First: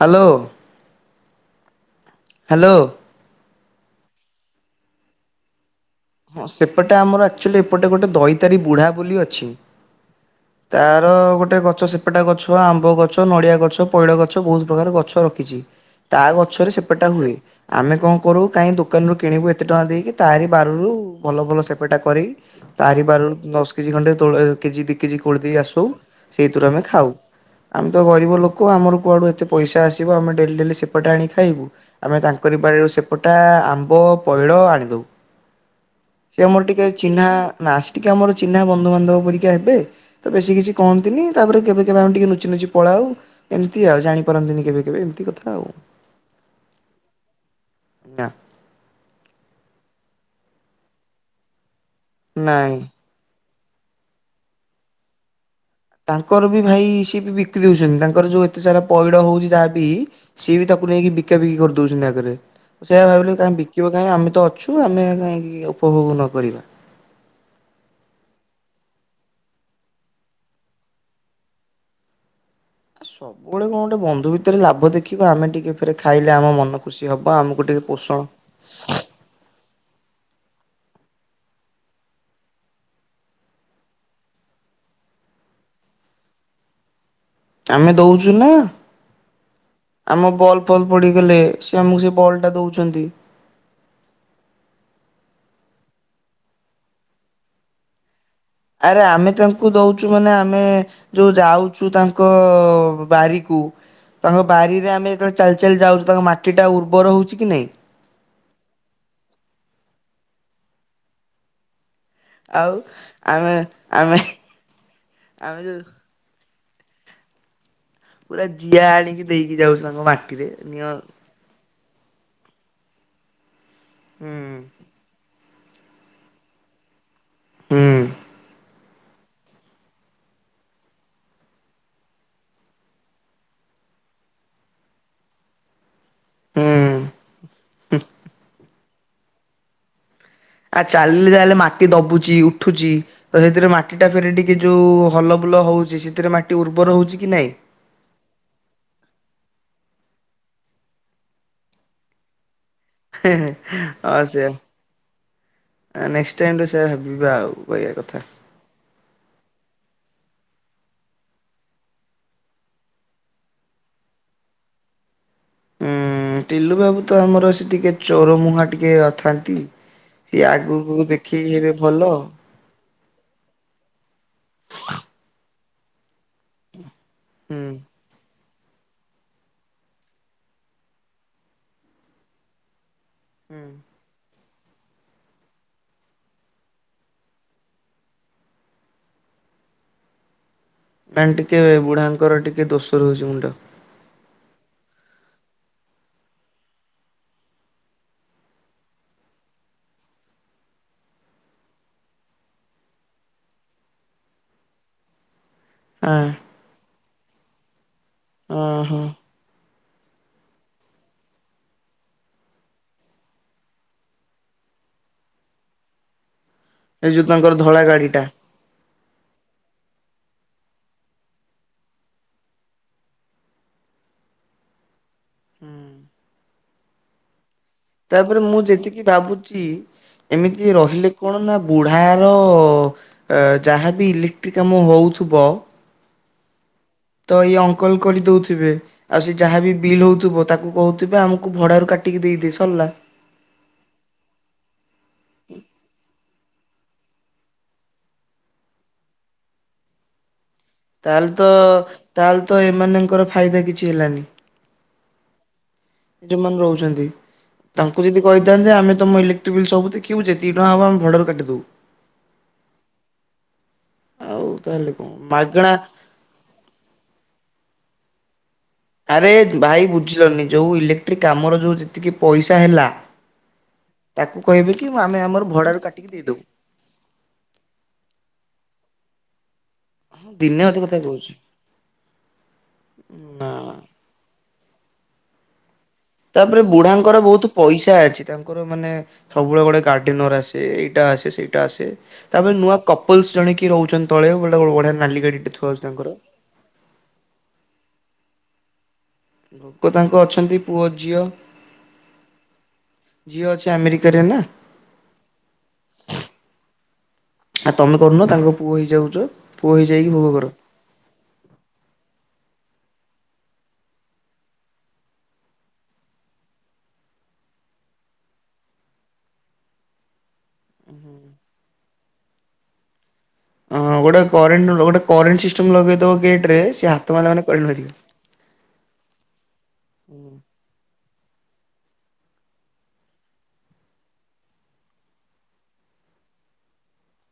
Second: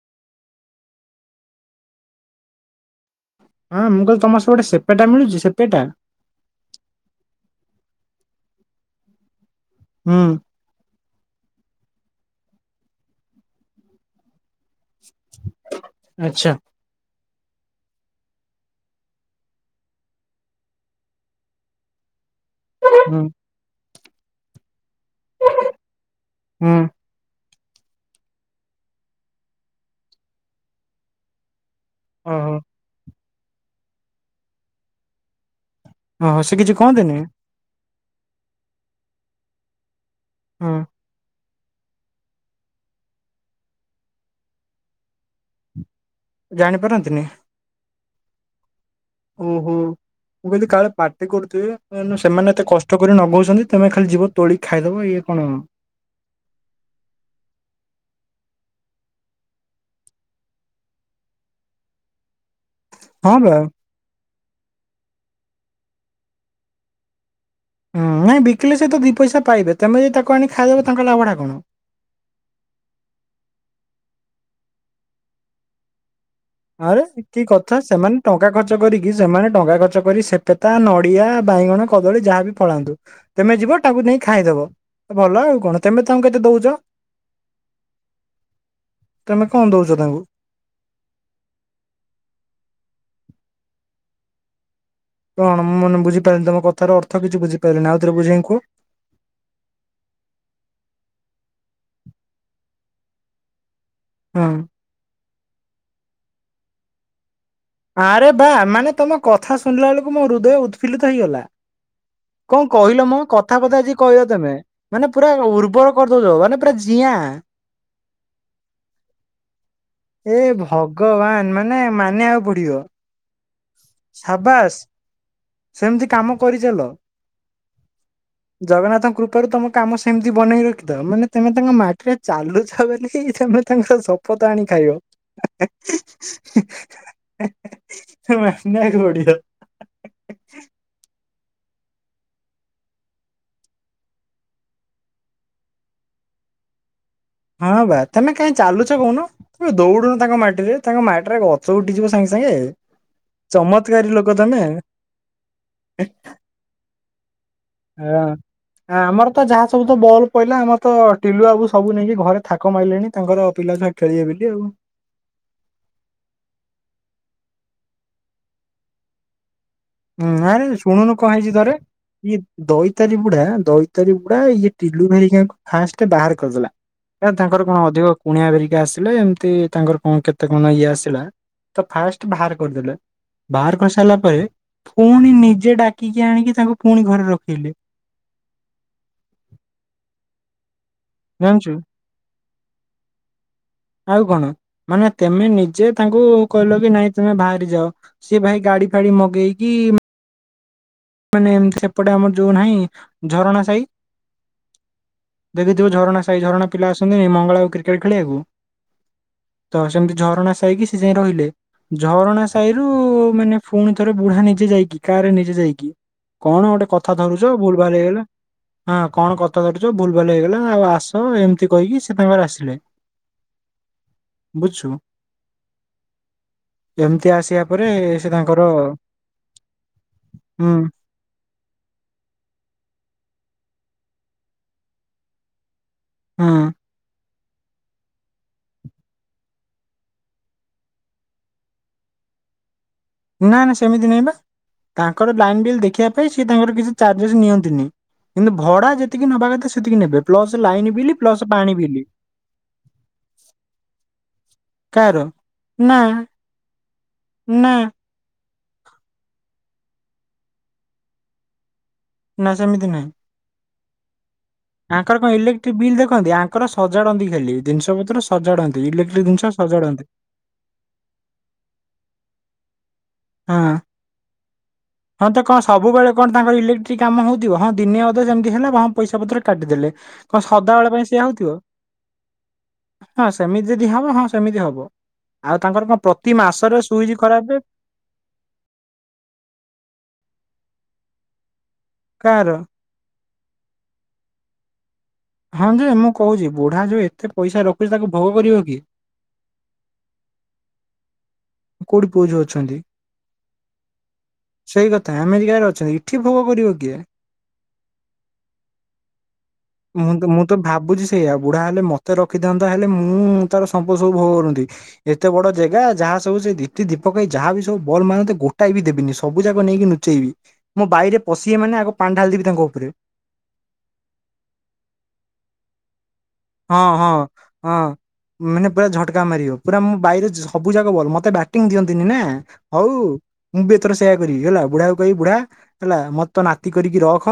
Hello. Hello. ହଁ ମୁଁ କହିଲି ତମ ସ ଗୋଟେ ସେପେଟା ମିଳୁଛି ସେପେଟା। ହଁ ସେପଟେ ଆମର ଆକ୍ଚୁଆଲି ଏପଟେ ଗୋଟେ ଦଇତାରୀ ବୁଢା ବୋଲି ଅଛି। ହୁଁ। ର ଗୋଟେ ଗଛ ସେପଟା ଗଛ ଆମ୍ବ ଗଛ ନଡିଆ ଗଛ ପଇଡ ଗଛ। ବହୁତ ପ୍ରକାର ଗଛ ରଖିଛି ତା ଆଚ୍ଛା ଗଛରେ ସେପଟା ହୁଏ। ଆମେ କଣ କରୁ କାହିଁ ଦୋକାନରୁ କିଣିବୁ ଏତେ ଟଙ୍କା ଦେଇକି ତାରି ବାରରୁ ଭଲ ଭଲ ସେପେଟା କରିିକ। ତାରି ହୁଁ ବାରରୁ ଦଶ କେଜି ଖଣ୍ଡେ ତଳ କେଜି ଦ। କିଛି କୋ ଦେଇ ଆସ ସେଇଥିରୁ ହୁଁ ଆମେ ଖାଉ। ଆମେ ତ ଗରିବ ଲୋକ ଆମର କୁଆଡୁ ଏତେ ପଇସା ଆସିବ ଆମେ ଡେଲି ଡେଲି ସେପଟେ ଆଣି ଖାଇବୁ। ଆମେ ତାଙ୍କରି ଓହୋ ବାଡ଼ିରୁ ସେପଟା ଆମ୍ବ ପଇଳ ଆଣିଦଉ। ସେ ଓହୋ ମୋର କିଛି ଟିକେ କହନ୍ତିନି ଚିହ୍ନା ନାସ। ଟିକେ ଆମର ଚିହ୍ନା ବନ୍ଧୁବାନ୍ଧବ ପରିକକ୍ଷା ହେବେ ତ ବେଶୀ ହଁ କିଛି କହନ୍ତିନି। ତାପରେ କେବେ କେବେ ଆମେ ଟିକେ ନୁଚି ନୁଚି ପଳା ଆଉ ଏମିତି ଆଉ ଜାଣିପାରନ୍ତିନି କେବେ କେବେ ଏମିତି କଥା ଆଉ। ଜାଣିପାରନ୍ତିନି। ନା ନା। ଓହୋ ମୁଁ କହିଲି କାଳେ ପାର୍ଟି କରୁଥିବି କ ସେମାନେ ଏତେ ନାଇଁ କଷ୍ଟ କରି ନଗଉଛନ୍ତି। ତମେ ଖାଲି ଯିବ ତୋଳି ଖାଇଦବ ଇଏ କଣଣ। ତାଙ୍କର ବି ଭାଇ ସିଏ ବି ବିକ୍ରି ଦଉଛନ୍ତି ତାଙ୍କର ଯୋଉ ଏତେ ସାରା ପଇଡ ହଉଛି ତାହା ବି ସିଏ ବି ତା। ତାକୁ ନେଇକି ବିକା ବିକି କରି ଦଉଛି ନା ଆଗରେ। ସେଇଆ ହଁ ଭାବିଲେ ବା କାହି ବିକିବ କାହିଁ ଆମେ ତ ଅଛୁ ଆମେ କାହିଁକି ଉପଭୋଗ ନକ। ହୁଁ ନାଇଁ ବିକିଲେ ସେ ତ ଦୁି ପଇସା ପାଇବେ ତମେ ଯଦି ତାକୁ ଆଣି ଖାଇଦବ ତାଙ୍କ ଲାଭଢା କଣ। ସବୁବେଳେ କଣ ଗୋଟେ ବନ୍ଧୁ ଭିତରେ ଲାଭ ଦେଖିବା ଆମେ ଟିକେ ଫ ଖ। ଆରେ କି କଥା ସେମାନେ ଟଙ୍କା ଖର୍ଚ୍ଚ କରିକି ସେମାନେ ଟଙ୍କା ଖର୍ଚ୍ଚ। କରି ସେପେତା ନଡିଆ ବାଇଗଣ କଦଳୀ ଯାହାବି ପଳାନ୍ତୁ ତମେ ଯିବ ତାକୁ ନେଇ ଖାଇଦବ। ଭଲ ଆଉ କଣ ତମେ ତମକୁ କେତେ ଦଉଛ। ଆମେ ଦଉଛୁ ନା ତମେ କଣ ଦଉଛ ତାଙ୍କୁ? ଆମ ବଲ ଫଲ ପଡିଗଲେ ସେ ଆମକୁ ସେ ବଲ ଟା ଦଉଛନ୍ତି। କଣ ମୁ ମାନ ବୁଝିାରିଲି ତ କଥ ଅର୍ଥ କିଛି ବୁଝିାରିଲି ଆଉଥରେ ବୁଝି। ଆରେ ଆମେ ତାଙ୍କୁ ଦଉଛୁ ମାନେ ଆମେ ଯୋଉ ଯାଉଛୁ ତାଙ୍କ ବାରିକୁ ହଁ ତାଙ୍କ ବାରିରେ ଆମେ େ ଚାଲି ଚାଲି ଯାଉଛି ତାଙ୍କ ମାଟି ଟା ଉର୍ବର ହଉ କି ନାଇଁ? ଆରେ ବା ମାନେ ତମ କଥା ଶୁଣିଲା ବେଳକୁ ମୋ ହୃଦୟ ଉତ୍ଫୁଲ୍ଲିତ ହେଇଗଲା। କଣ ଆଉ କହିଲ ମୁଁ ଆମେ କଥାବତା ଯ ଆମେ କହିଲ ତମେ ମାନେ ପୁରା ଆମେ ଯୋଉ ଉର୍ବର କରିଦଉଛ ମାନେ ଅପ ଯଆ ପୁରା ଜିଆ ଆଣିକି ଦେଇକି ଯାଉଛ ତାଙ୍କ ମାଟିରେ ନିଅ ମେ ମାନିବାିବାକୁ ପଡିବ। ସାବାସ ସେମିତି କାମ କରିଚଲ। ହୁଁ। ଜଗନ୍ନାଥଙ୍କ କୃପାରୁ ତୁମ କାମ ସେମିତି ବନେଇ ରଖିଦଅ ମାନେ ତମେ ତାଙ୍କ ମାଟିରେ ଚାଲୁଛ ବୋଲିମେ। ତାଙ୍କର ସପତା ଆଣି ଖାଇବ। ହୁଁ ମନ୍ୟ ଖୋଡ଼ି [unintelligible] ଆ ଚାଲିଲି ଯଲେ। ମାଟି ଦବୁଛି ଉଠୁଛି ତ ସେଥିରେ ମାଟି ଟା ଫେରେ ଟିକେ ଯୋଉ ହଲ ବୁଲ ହଉଛି ସେଥିରେ ମାଟି ଉର୍ବର ହଉଛି କି ନାଇଁ? ହଁ ଭାଇ ତମେ କାଇଁ ଚାଲୁଛ କହୁନ ଦୌଡ଼ୁ ତାଙ୍କ ମାଟିରେ ତାଙ୍କ ମାଟିରେ ଗଛ ଉଠିଯିବ ସାଙ୍ଗେ ସାଙ୍ଗେ। ଚମତ୍କାରୀ ହ ଲୋକ ସେ ତମେ ହଁ। ନେ ଟାଇ ସେବିବା ଆଉ କହିବା କଥା। ହଁ ଆମର ତ ଯାହା ସବୁ ତ ବଲ୍ କହିଲ ଆମ ତ ଟିଲୁ ଆବୁ ସବୁ ନେଇକି ଘରେ ଥାକ ମାରିଲେଣି ତାଙ୍କର ପିଲା ଛୁଆ ଖେଳିବେ ବୋଲି ଆଉ ହୁଁ ଟିଲୁ ବାବୁ ତ ଆମର ସେ ଟିକେ ଚୋରମହାଁ ଟିକେ ଅଥାନ୍ତି ହୁଁ ନରେ ଶୁଣୁନୁ କଣ ହେଇଛି ତରେ ଭଲ ଇଏ ଦଇ ାରୀ ବୁଢା ଦୈତାରୀ ବୁଢା ଇଏ ଟିଲୁ ଭେରିକା ଫାଷ୍ଟ ବାହାର କରିଦେଲା। ନା ହୁଁ। ତାଙ୍କର କଣ ଅଧିକ କୁଣିଆ ବରିକ। ଆସିଲେ ଏମିତି ତାଙ୍କର କଣ କେତେ ମାନ ଇଏ ଆସିଲା ତ ଫାଷ୍ଟ ବାହାର କରିଦେଲେ। ବାହାର କରି ସାରିଲା ପରେ। ପୁଣି ନିଜେ ଡାକିକି ଆଣିକି ତାଙ୍କୁ ପୁଣି ଘରେ ରଖେଇଲେ [inaudible] ମ ଟିକେ ଜାଣିଛୁ ବୁଢାଙ୍କର ଟିକେ ଦୋଷ ରଉଛି ମୁଣ୍ଡ ଆଉ କଣ ମାନେ ତମେ ନିଜେ ତାଙ୍କୁ କହିଲ କି ନାଇଁ ତମେ ବାହାରି ଯାଅ ସିଏ ଭାଇ ଗାଡି ଫାଡି ମଗେଇକି ମାନେ ଏମତି ସେପଟେ ଆମର ଯୋଉ ନାହିଁ ଝରଣା ସାହି ଦେଖିଥିବୁ ଝରଣା ହଁ ସାହି ଝରଣା ପିଲା ଆସନ୍ତିି ମଙ୍ଗଳା ଆଉ ଓ ହୋ। ତ ସେମିତି ଝରଣା ସାଇକି ସେ ଯାଇଏ ରହିଲେ। ଝରଣା ସାହିରୁ ମାନେ ପୁଣି ଥରେ ବୁଢା ନିଜେ ଯାଇକି କା ରେ ନିଜେ ଯାଇକି। କଣ ଗୋଟେ ଏ କଥା ଯୋଉ ଧରୁଛ ତାଙ୍କର ଭୁଲ ଧଳା ଭାଲ ଗାଡିଟା। ହେଇଗଲା। ହଁ କଣ କଥା ଧରୁଛ ଭୁଲ ଭଲ ହେଇଗଲା ଆଉ ଆସ ଏମିତି କହିକି ସେ ତାଙ୍କଙ୍କରେ ଆସିଲେ। ବୁଝଛୁ ଏମତି ଆସି। ତାପରେ ମୁଁ ଯେତିକି ଭାବୁଛି ଏମିତି। କି ହୁଁ ରହିଲେ କଣ ନା ବୁଢାର। ଅ ଯାହାବି ଇଲେକ୍ଟ୍ରି କାମ ହଉଥିବ। ହୁଁ। ତ ଏଇ ଅଙ୍କଲ କରିଦଉଥିବେ ଆଉ ସେ ଯାହାବି ବିଲ୍ ହଉଥିବ ତାକୁ କହୁଥିବେ ଆମକୁ ଭଡାରୁ କାଟିକି ଇ ସଲ ନା ନା ସେମିତି ନାଇଁ ବା ର କିଛି ଚ ନିଅନ୍ତିି କିନ୍ତୁ ଭକି ନବା କଥାତିକି ନ ପ୍ଲ ତାହେଲେ ତ ତାହେଲେ ତ ଏମାନଙ୍କର ଫାଇଦା କିଛି ହେଲାନି। କାହାର? ନା ଯୋଉମାନେ ରହୁଛନ୍ତି ନା ତାଙ୍କୁ ଯଦି କହିଥାନ୍ତେ ଆମେ ତମ ଇଲେକ୍ଟ୍ରିଲ୍ ସବୁ ଉଛେ ଦି ଟଙ୍କା ହବ ଆେ ଭଡ କଟିଦବୁ ନା ସେମିତି ନାହିଁ। ଆଉ ତାହେଲେ ଆଙ୍କର କଣ ମାଗଣା ଇଲେକ୍ଟ୍ରିକ ବିଲ୍ ଦେଖନ୍ତି ଆଙ୍କର ସଜାଡନ୍ତି ଖାଲି ଜିନିଷ ପତ୍ର ସଜାଡନ୍ତି ଇଲେକ୍ଟ୍ରିକ ଆରେ ଜିନିଷ ଭାଇ ସଜାଡନ୍ତି। ବୁଝିଲନି ଯୋଉ ଇଲେକ୍ଟ୍ରିକ କାମର ଯୋଉ ଯେତିକି ପଇସା ହେଲା। ହଁ। ତାକୁ କହିବେ କି ଆମେ ହଁ ତ ଆମର କଣ ଭଡାରୁ କାଟିକି ସବୁବେଳେ କଣ ଦେଇଦବୁ। ତାଙ୍କର ଇଲେକ୍ଟ୍ରିକ କାମ ହଉଥିବ ହଁ ଦିନେ ଅଧ ଯେମିତି ହେଲା ହଁ। ପଇସାତ୍ର କାଟିଦେଲେ। ହଁ କଣ ଦିନେ ଅଧେ ସଦାବେଳେ କଥା ପାଇଁ ସେିଆ କହୁଛି। ହଉଥିବ ହଁ ସେମିତି ଯଦି ହବ ହଁ ସେମିତି ହବ। ଆଉ ତାଙ୍କର କଣ? ପ୍ରତି ତାପରେ ମାସରେ ସୁଇଚ୍ ବୁଢାଙ୍କର ବହୁତ ଖରାପେ ପଇସା ଅଛି ତାଙ୍କର ମାନେ ସବୁବେଳେ ଗୋଟେ କାଟ। ଆସେ ଏଇଟା ଆସେ ସେଇଟା ଆସେ କାହାର ତାପରେ ନୂଆ କପଲସ ଜଣି ରହୁଛନ୍ତି। ତଳେଳ ଉଡ଼େ ନଲି ହଁ ଯେ ମୁଁ କହୁଛି ବୁଢା ଯୋଉ ଏତେ ପଇସା ରଖୁଛି ତାକୁ ଭୋଗ କରିବ କି ଲୋକ ତାଙ୍କ ଅଛନ୍ତି ପୁଅ ଝିଅ କୋଉଠି ପୁଅ ଯୋଉ ଅଛନ୍ତି ଝିଅ ଅଛି ଆମେରିକାରେ ନା ସେଇ କଥା ଆମେରିକାରେ ଅଛନ୍ତି ଏଠି ଭୋଗ କରିବ କିଏ? ଆଉ ତମେ କରୁନ ତାଙ୍କ ପୁଅ ହେଇଯାଉଛ ପୁଅ ହେଇଯାଇକି ମୁଁ ତ ଭୋଗ ମୁଁ କର। ତ ଭାବୁଛି ସେଇଆ ବୁଢା ହେଲେ ମତେ ରଖିଥାିଅନ୍ତୁଗ। ହେଲେ ମୁଁ ତାର ସମ୍ପର୍ଦ ସବୁ ଭୋଗ କରନ୍ତି ଏତେ ବଡ ଜାଗା ଯାହା ଦି ଦୀପକ ଯାହା ବି ସବୁ ବଲ ମେ ଗୋଟା ବି ଦେବିନି ସବୁ ଯାକ ନେଇକି ନୁଚେଇବି ମୁୋ ବାଇରେ ପଶି ମାନେ ଆଗ ପାଣି ଢାଦବି ତାଙ୍କ ଉପରେ ହଁ ଗୋଟେ କ ଗୋଟେ କାରେଣ୍ଟ ସିଷ୍ଟମ ଲଗେଇଦବ ହଁ ସେ ହଁ ହାତ ମା ମାନେ କରି ହଁ। ନାରିବ ମାନେ ପୁରା ଝଟକା ମାରିବ ପୁରା ବାାଇରେ ସବୁ ଯା ବେ େ ବଂ ଦିଅନ୍ତିନି ନା ହଉ ମୁଁ ବି ଏଥର ସେୟା କରିବି ହେଲା ବୁଢା କ ବୁଢା ହେ ତ ନାତି କରିକି ରଖ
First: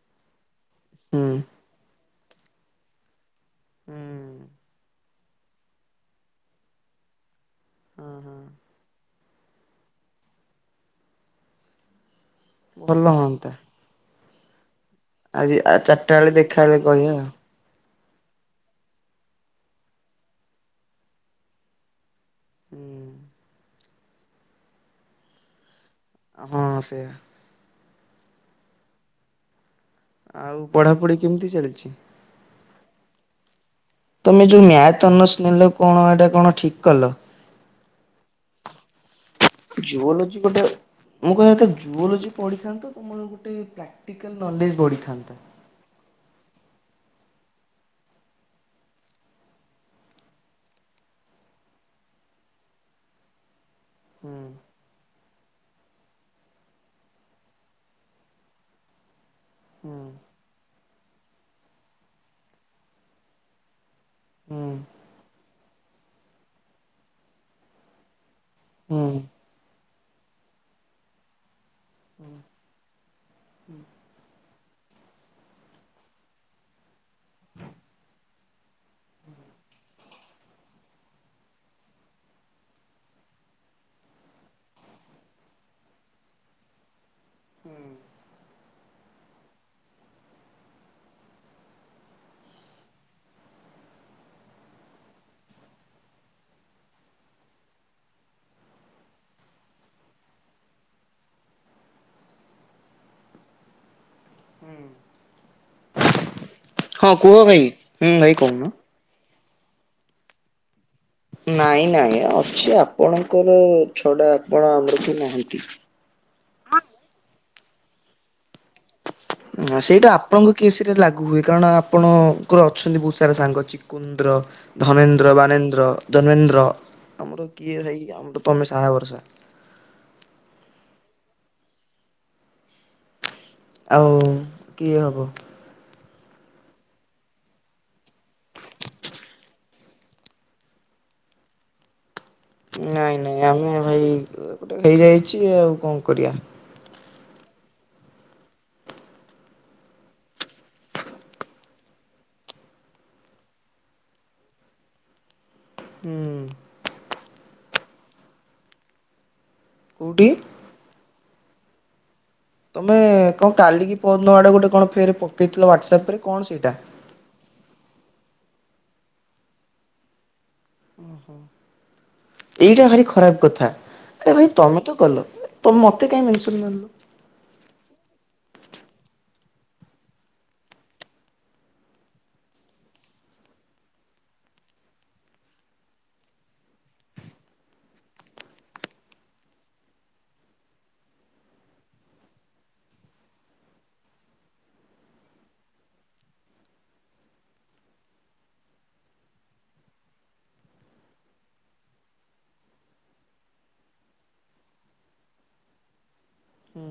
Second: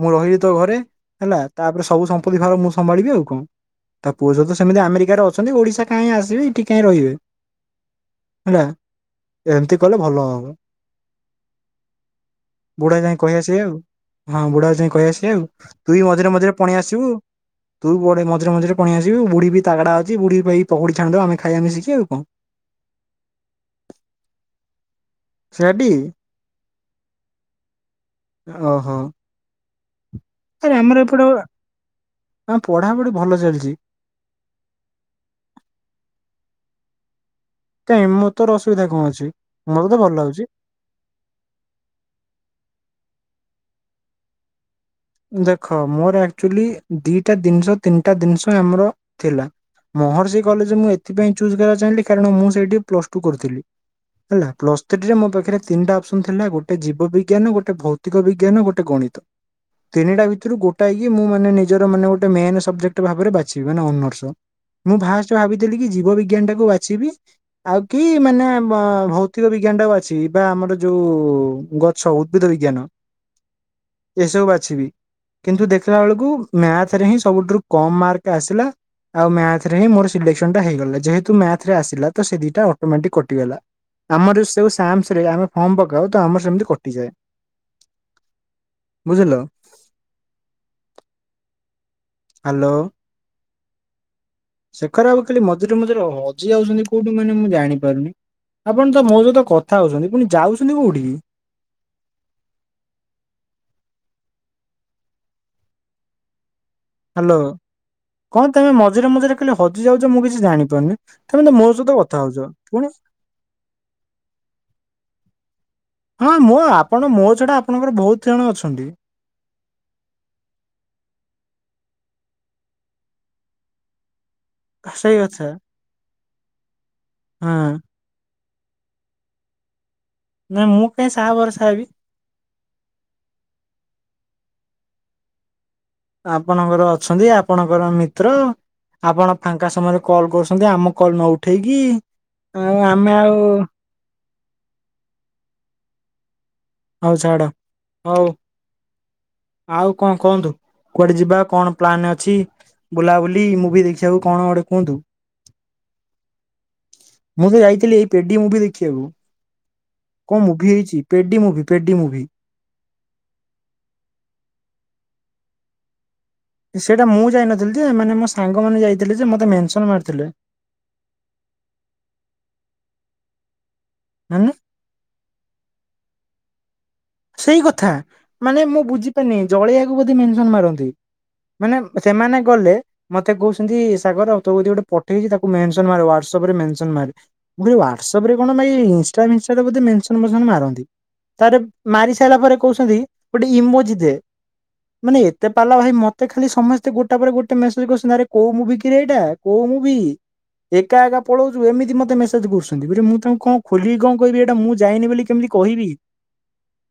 ମୁଁ ରହିଲି। ଘରେ ହୁଁ ହେଲା ତାପରେ ସବୁ ସମ୍ପତ୍ତି ଭାର ମୁଁ ସମ୍ଭାଳିବି ଆଉ କଣ ତା ପୁଅଝ ତ ହଁ ସେମିତି ଆମେରିକାରେ ଅ ଛନ୍ତି ଓଡିଶା କାହିଁ ଆସିବେ ଏଇଠି କାହିଁ ରହିବେ। ହଁ ହେଲା ଏମିତି କଲେ ଭଲ ହବ। ବୁଢା ଭଲ ଯାଇ ହୁଅନ୍ତା। କହିଆସିବେ ଆଉ ହଁ ବୁଢା ଯାଇ କହି ଆସ ଆଉ ଆଜି ତୁଇ ଚାରିଟା ମଝିରେ ବେଳେ ମଝିରେ ପଣିେଇ ଦେଖାହେଲେ ଆସିବୁ। କହିବା ଆଉ। ତୁ ବଡ ମଝିରେ ମଝରେଣି ଆସୁ ବୁଢୀ ବି ତାାଗଡା ଅଛି ବୁଢୀ ପୋଡି ଛାଣିଦ ଆେ ଖାଇ ଆମେ ଶିଖିବା ଆଉ କଣ? ହୁଁ। ସେଠ ହଁ ସେଇଆ ଓ ହୋ। ଆଉ ଆରେ ଆମର ପଢାପଢି ଏପଟେ କେମିତି ଚାଲିଛି? ପଢାପଟେ ଭଲ ଚାଲିଛି। ତମେ ଯୋଉ ମ୍ୟା ତନସ୍ନେିଲ କଣ ଏଇଟା କଣ ଠିକ କଲ କାଇହିଁ ମୁଁ ତୋର ଅସୁବିଧା କଣ ଅଛି ମୋ ତ ତ ଭଲ ଜୁଓଲୋଜି ଲାଗୁଛି। ଗୋଟେ ମୁଁ କହିବା କ ଜୁଓଲୋଜି ପଢିଥାନ୍ତୁ ତମର ଗୋଟେ ପ୍ରାକ୍ଟିକାଲ ନଲେଜ ବଢିଥା। ଦେଖ ମୋର ଆକ୍ଚୁଆଲି ଦିଟା ଜିନିଷ ତିନିଟା ଜିନିଷ ଆମର ଥିଲା। ମହର୍ଷି କଲେଜ୍ ମୁଁ ଏଥିପାଇଁ ଚୁଜ୍ କରିବାକୁ ଚାହିଁଲି କାରଣ ମୁଁ ସେଇଠି ପ୍ଲସ ଟୁ କରିଥିଲି। ହୁଁ ହେଲା ପ୍ଲସ୍ ଥ୍ରୀରେ ମୋ ପାଖରେ ତିନଟା ଅପସନ ଥିଲା ଗୋଟେ ଜୀବ ବିିଜ୍ଞାନ ଗୋଟେ ଭୌତିକ ବିଜ୍ଞାନ ଗୋଟେ ଗଣିତ ହୁଁ ତିନିଟା ଭିତରୁ ଗୋଟିଏ କି ମୁଁ ମାନେ ନିଜର ମାନେ ଗୋଟେ ମେନ୍ ସବଜେକ୍ଟ ଭାବରେ ବାଛିବି ମନେ ହନର୍ସ। [unintelligible] ହୁଁ ମୁଁ ଫାର୍ଷ୍ଟ ଭାବିଥିଲି କି ଜୀବ ବିଜ୍ଞାନ ଟା କୁ ବାଛିବି ଆଉ କି ମାନେ ଭ ହୁଁ ଭୌତିକ ବିଜ୍ଞାନ ଟା ଅଛି ବା ଆମର ଯୋଉ ଗଛ ଉଦ୍ଭିଦ ବିଜ୍ଞାନ, ଏସବୁ ବାଛି ବି। କିନ୍ତୁ ଦେଖିଲା ବେଳକୁ ମ୍ୟାଥରେ ହିଁ ସବୁଠାରୁ କମ ମାର୍କ ଆସିଲା। ଆଉ ମ୍ୟାଥ ରେ ହିଁ ମୋର ସିଲେକ୍ସନଟା ହେଇଗଲା। ଯେହେତୁ ମ୍ୟାଥ ରେ ଆସିଲା ତ ସେ ଦିଟା ଅଟୋମେଟିକ କଟିଗଲା। ଆମର ସବୁ ସାମ୍ସରେ ଆମେ ଫର୍ମ ପକାଉ ତ ଆମର ସେମିତି କଟିଯାଏ। ହୁଁ। ବୁଝିଲ? ହ୍ୟାଲୋ? ଶେଖର ବାବୁ ଖାଲି ମଝିରେ ମଝିରେ ହଜି ଯାଉଛନ୍ତି କୋଉଠି ମାନେ ମୁଁ ଜାଣିପାରୁନି! ଆପଣ ତ ମୋ ସହିତ କଥା ହଉଛନ୍ତି, ପୁଣି ଯାଉଛନ୍ତି କୋଉଠିକି? ହଁ ହ୍ୟାଲୋ କୁହ ଭାଇ ହୁଁ ଭାଇ କଣ କହୁନ। ତମେ ମଝିରେ ମଝିରେ ଖାଲି ହଜି ଯାଉଛ ମୁଁ କିଛି ଜାଣିପାରୁନି? ତମେ ତ ମୋ ନାଇଁ ସହିତ କଥା ନାଇଁ ହଉଛ ଅଛି ପୁଣି ଆପଣଙ୍କର ଛଡା ଆପଣ ଆମର ବି ନାହାନ୍ତି। ହଁ ମୋ ଆପଣ ମୋ ଛଡା ଆପଣଙ୍କର ବହୁତ ଜଣ ଅଛ ନା ସେଇଟା ଆପଣଙ୍କୁ କେସ୍ ରେ ଲାଗୁ ହୁଏ କାରଣ ଆପ ଆପଣଙ୍କର ଅଛନ୍ତି ବହୁତ ସାରା ସାଙ୍ଗ ଚିକୁନ୍ଦ୍ର ସେଇ ଧନେନ୍ଦ୍ର କଥା ବାନେନ୍ଦ୍ର। ଧର୍ମେନ୍ଦ୍ର ଆମର ହଁ। କିଏ ହେଇ ଆମର ତମେ ସାହାଭରସା। ନା ମୁଁ କାହିଁ ସାହାଭାରସା ହେବି? ହଉ କିଏ ହବ? ଆପଣଙ୍କର ଅଛନ୍ତି ଆପଣଙ୍କର ମିତ୍ର। ଆପଣ ଫାଙ୍କା ସମୟରେ କଲ୍ କରୁଛନ୍ତି ଆମ କଲ୍ ନ ଉଠେଇକି! ଆଉ ଆମେ ନାଇଁ ଆଉ ନାଇଁ ଆମେ ଭାଇ [unintelligible] ଗୋଟେ ହେଇଯାଇଛି ଆଉ କଣ କରିବା। ହଉ ଛାଡ଼, ହଉ। ଆଉ କଣ କହନ୍ତୁ କୁଆଡେ ଯିବା? କଣ ପ୍ଲାନ ଅଛି? ବୁଲାବୁଲି ମୁଭି ଦେଖିକୁୁ କଣ ଗୋଟେ କୁହନ୍ତୁ? ହୁଁ। ମୁଁ ତ ଯାଇଥିଲି ଏଇ ପେଡି ମୁଭି ଦେଖିବାକୁ କୋଉଠି କଣ ମୁଭି ହେଇଛି! ପେଡି ମୁଭି। ପେଡ଼ି ମୁଭି। ତମେ କଣ କାଲିକି ପଦିନ ଆଡେ ଗୋଟେ କଣ ଫେର ପକେଇଥିଲ ହ୍ୱାଟସପ୍ ରେ? ସେଇଟା ମୁଁ ଯାଇନଥିଲି ଯେ, ମାନେ ମୋ ସାଙ୍ଗ ମାନେ ଯାଇଥିଲେି ଯେ ମତେ ମେନ୍ସନ ମାରିଥିଲେ। ଓଃ ଏଇଟା ଭାରି ଖରାପ କଥା ଆରେ ଭାଇ ମାନେ ତମେ ତ ଗଲ ତ ମତେ କାଇଁ ମେନସନ୍ ମାରିଲ? ସେଇ କଥା ମାନେ ମୁଁ ବୁଝିପାରିନି ଜଳେଇବାକୁ ବୋଧେ ମେସନ ମାରନ୍ତି! ମାନେ ସେମାନେ ଗଲେ ମତେ କହୁଛନ୍ତି, ସାଗର ଆଉ ତୋ କତିକି ଗୋଟେ ପଠେଇଚି ତାକୁ ମେନସନ୍ ମାରେ ହୁୱାଟ୍ସ୍ ହୁୱାଟ୍ସପ୍ ରେ ମେନସନ୍ ମାର୍। ମୁଁ କହିଲି ହୁୱାଟ୍ସପ୍ ରେ କଣ ଭାଈ ଇନଷଟା ମିନଷ୍ଟା ରେ ବୋଧେ ମେନସନ୍ ଫେନ୍ସନ୍ ମାରନ୍ତି। ତା ପରେ ମାରି ସାରିଲା ପରେ କହୁଛନ୍ତି ଗୋଟେ ଇମୋଜି ଦେ। ମାନେ ଏତେ ପାଲା ଭାଇ ମତେ ଖାଲି ସମସ୍ତେ ଗୋଟା ପରେ ଗୋଟେ ମେସେଜ କରିଛନ୍ତି ଆରେ କୋଉ ମୁଭି କି ଏଇଟା କୋଉ ମୁଁ ବି। ଏକା ଏକା ପଳଉଛୁ ଏମିତି ମତେ ମେସେଜ କରୁଛନ୍ତି ବୋଲି ମୁଁ ତାଙ୍କୁ କଣ ଖୋଲିକି କଣ କହିବି ଏଇଟା ମୁଁ ଯାଇନି ବୋଲି କେମିତି କହିବି। ହୁଁ।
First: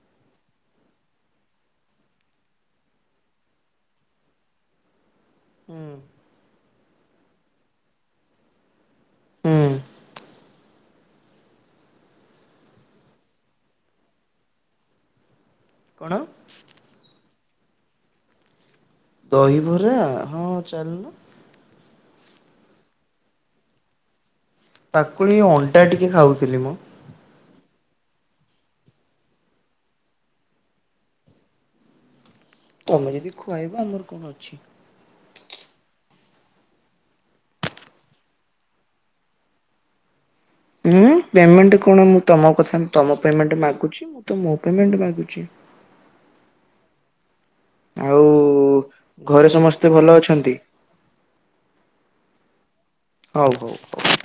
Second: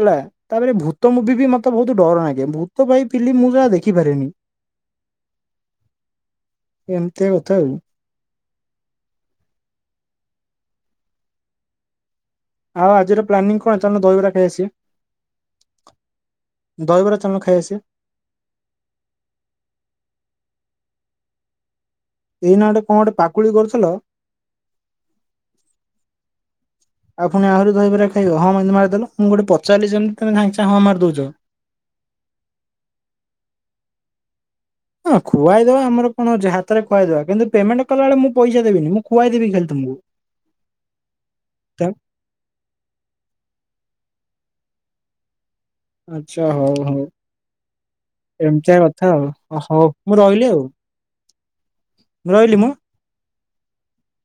ହେଲା ତାପରେ ଭୂତ ମୁଭି ବି ମତେ ବହୁତ ଡର ନାଗେ ଭୂତ ଭାଈ ଫିଲିମ ମୁଁ ଯାହା ଦେଖିପାରେିନି। ହୁଁ ଏମିତିଆ କଥା ଆଉ। ହୁଁ ଆଉ ଆଜିର ପ୍ଲାନିଂ କଣ ଚାଲ ଦହିବରା ଖାଇ ଆସି କଣ ଖାଇ ଆସ ଦହିବରା ହଁ ଚାଲିଲ ଏଇ ନାଟେ କଣ ଗଟେ ପାକୁଳି କରୁଥିଲ ତାକୁଳି ଅଣ୍ଟା ଟିକେ ଖାଉଥିଲି ମୁଁ ଖାଇ ହଁ ମ ମାରିଦେଲ ମୁଁ ଗୋଟେ ପଚାରିଲି ଯେମିତି ତମେ ଭାଛ ହଁ ମାରିଦଉଛ ତମେ ଯଦି ଖୁଆଇବ ଆମର କଣ ଅଛି ହଁ ଖୁଆଇଦବା ଆମର କଣଉଛି ହାତରେୁଆଇଦବା କିନ୍ତୁ ପେମେଣ୍ଟ କଲା ବଳେ ମୁଁଇସ ଦେବି ମୁଁ ଖୁଆଇ ଦେବି ଖାଲି ତ ହୁଁ ହଁ ପେମେଣ୍ଟ କଣ? ମୁଁ ତମ କଥା ତମ ପେମେଣ୍ଟ ମାଗୁଛି [unintelligible] ତ ମୋ ପେମେଣ୍ଟ ମାଗୁଛି ଆଛା ହଉ ହଉ ଆଉ ଏମତିଆ କଥା ଆଉ, ଘରେ ସମସ୍ତେ ହଉ ଭଲ ମୁଁ ରହିଲି ଅଛନ୍ତି? ଆଉ ରହିଲି ମୁଁ ହଉ ହଉ ହଉ-